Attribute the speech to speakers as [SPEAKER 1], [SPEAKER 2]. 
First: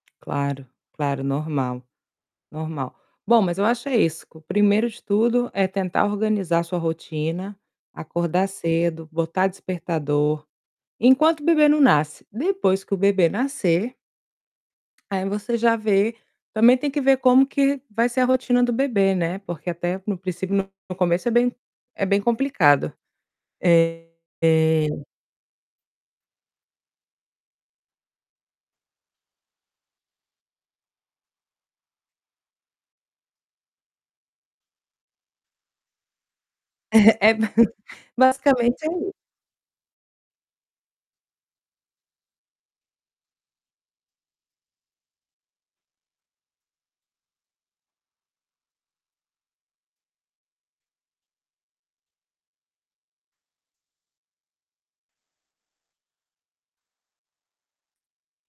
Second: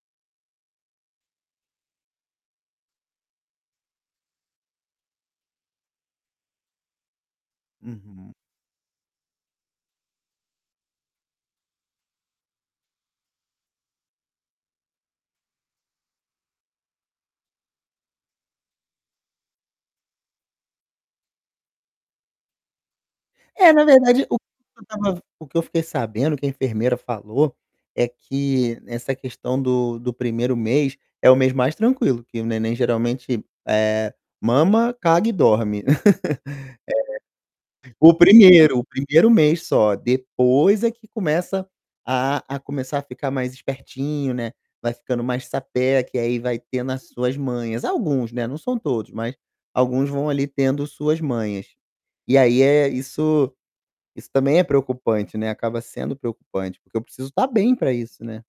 [SPEAKER 1] Claro, claro, normal. Normal. Bom, mas eu acho é isso, que o primeiro de tudo é tentar organizar sua rotina,
[SPEAKER 2] Uhum.
[SPEAKER 1] acordar cedo, botar despertador, enquanto o bebê não nasce, depois que o bebê nascer aí você já vê também tem que ver como que vai ser a rotina do bebê, né, porque até no princípio no começo é bem é bem complicado.
[SPEAKER 2] É, na
[SPEAKER 1] Eh
[SPEAKER 2] verdade o o que eu estava ven o que eu fiquei sabendo, que a enfermeira falou, é que essa questão do do 1º mês, é o mês mais tranquilo, que o neném geralmente, eh, mama, caga e dorme.
[SPEAKER 1] É, ba
[SPEAKER 2] É. O 1º, o
[SPEAKER 1] basicamente é i
[SPEAKER 2] 1º mês só, depois é que começa a a começar a ficar mais espertinho, né, vai ficando mais sapeca e aí vai tendo as suas manhas. Alguns, né, não são todos, mas alguns vão ali tendo suas manhas. E aí, eh, isso isso também é preocupante, né, acaba sendo preocupante, porque eu preciso estar bem para isso, né.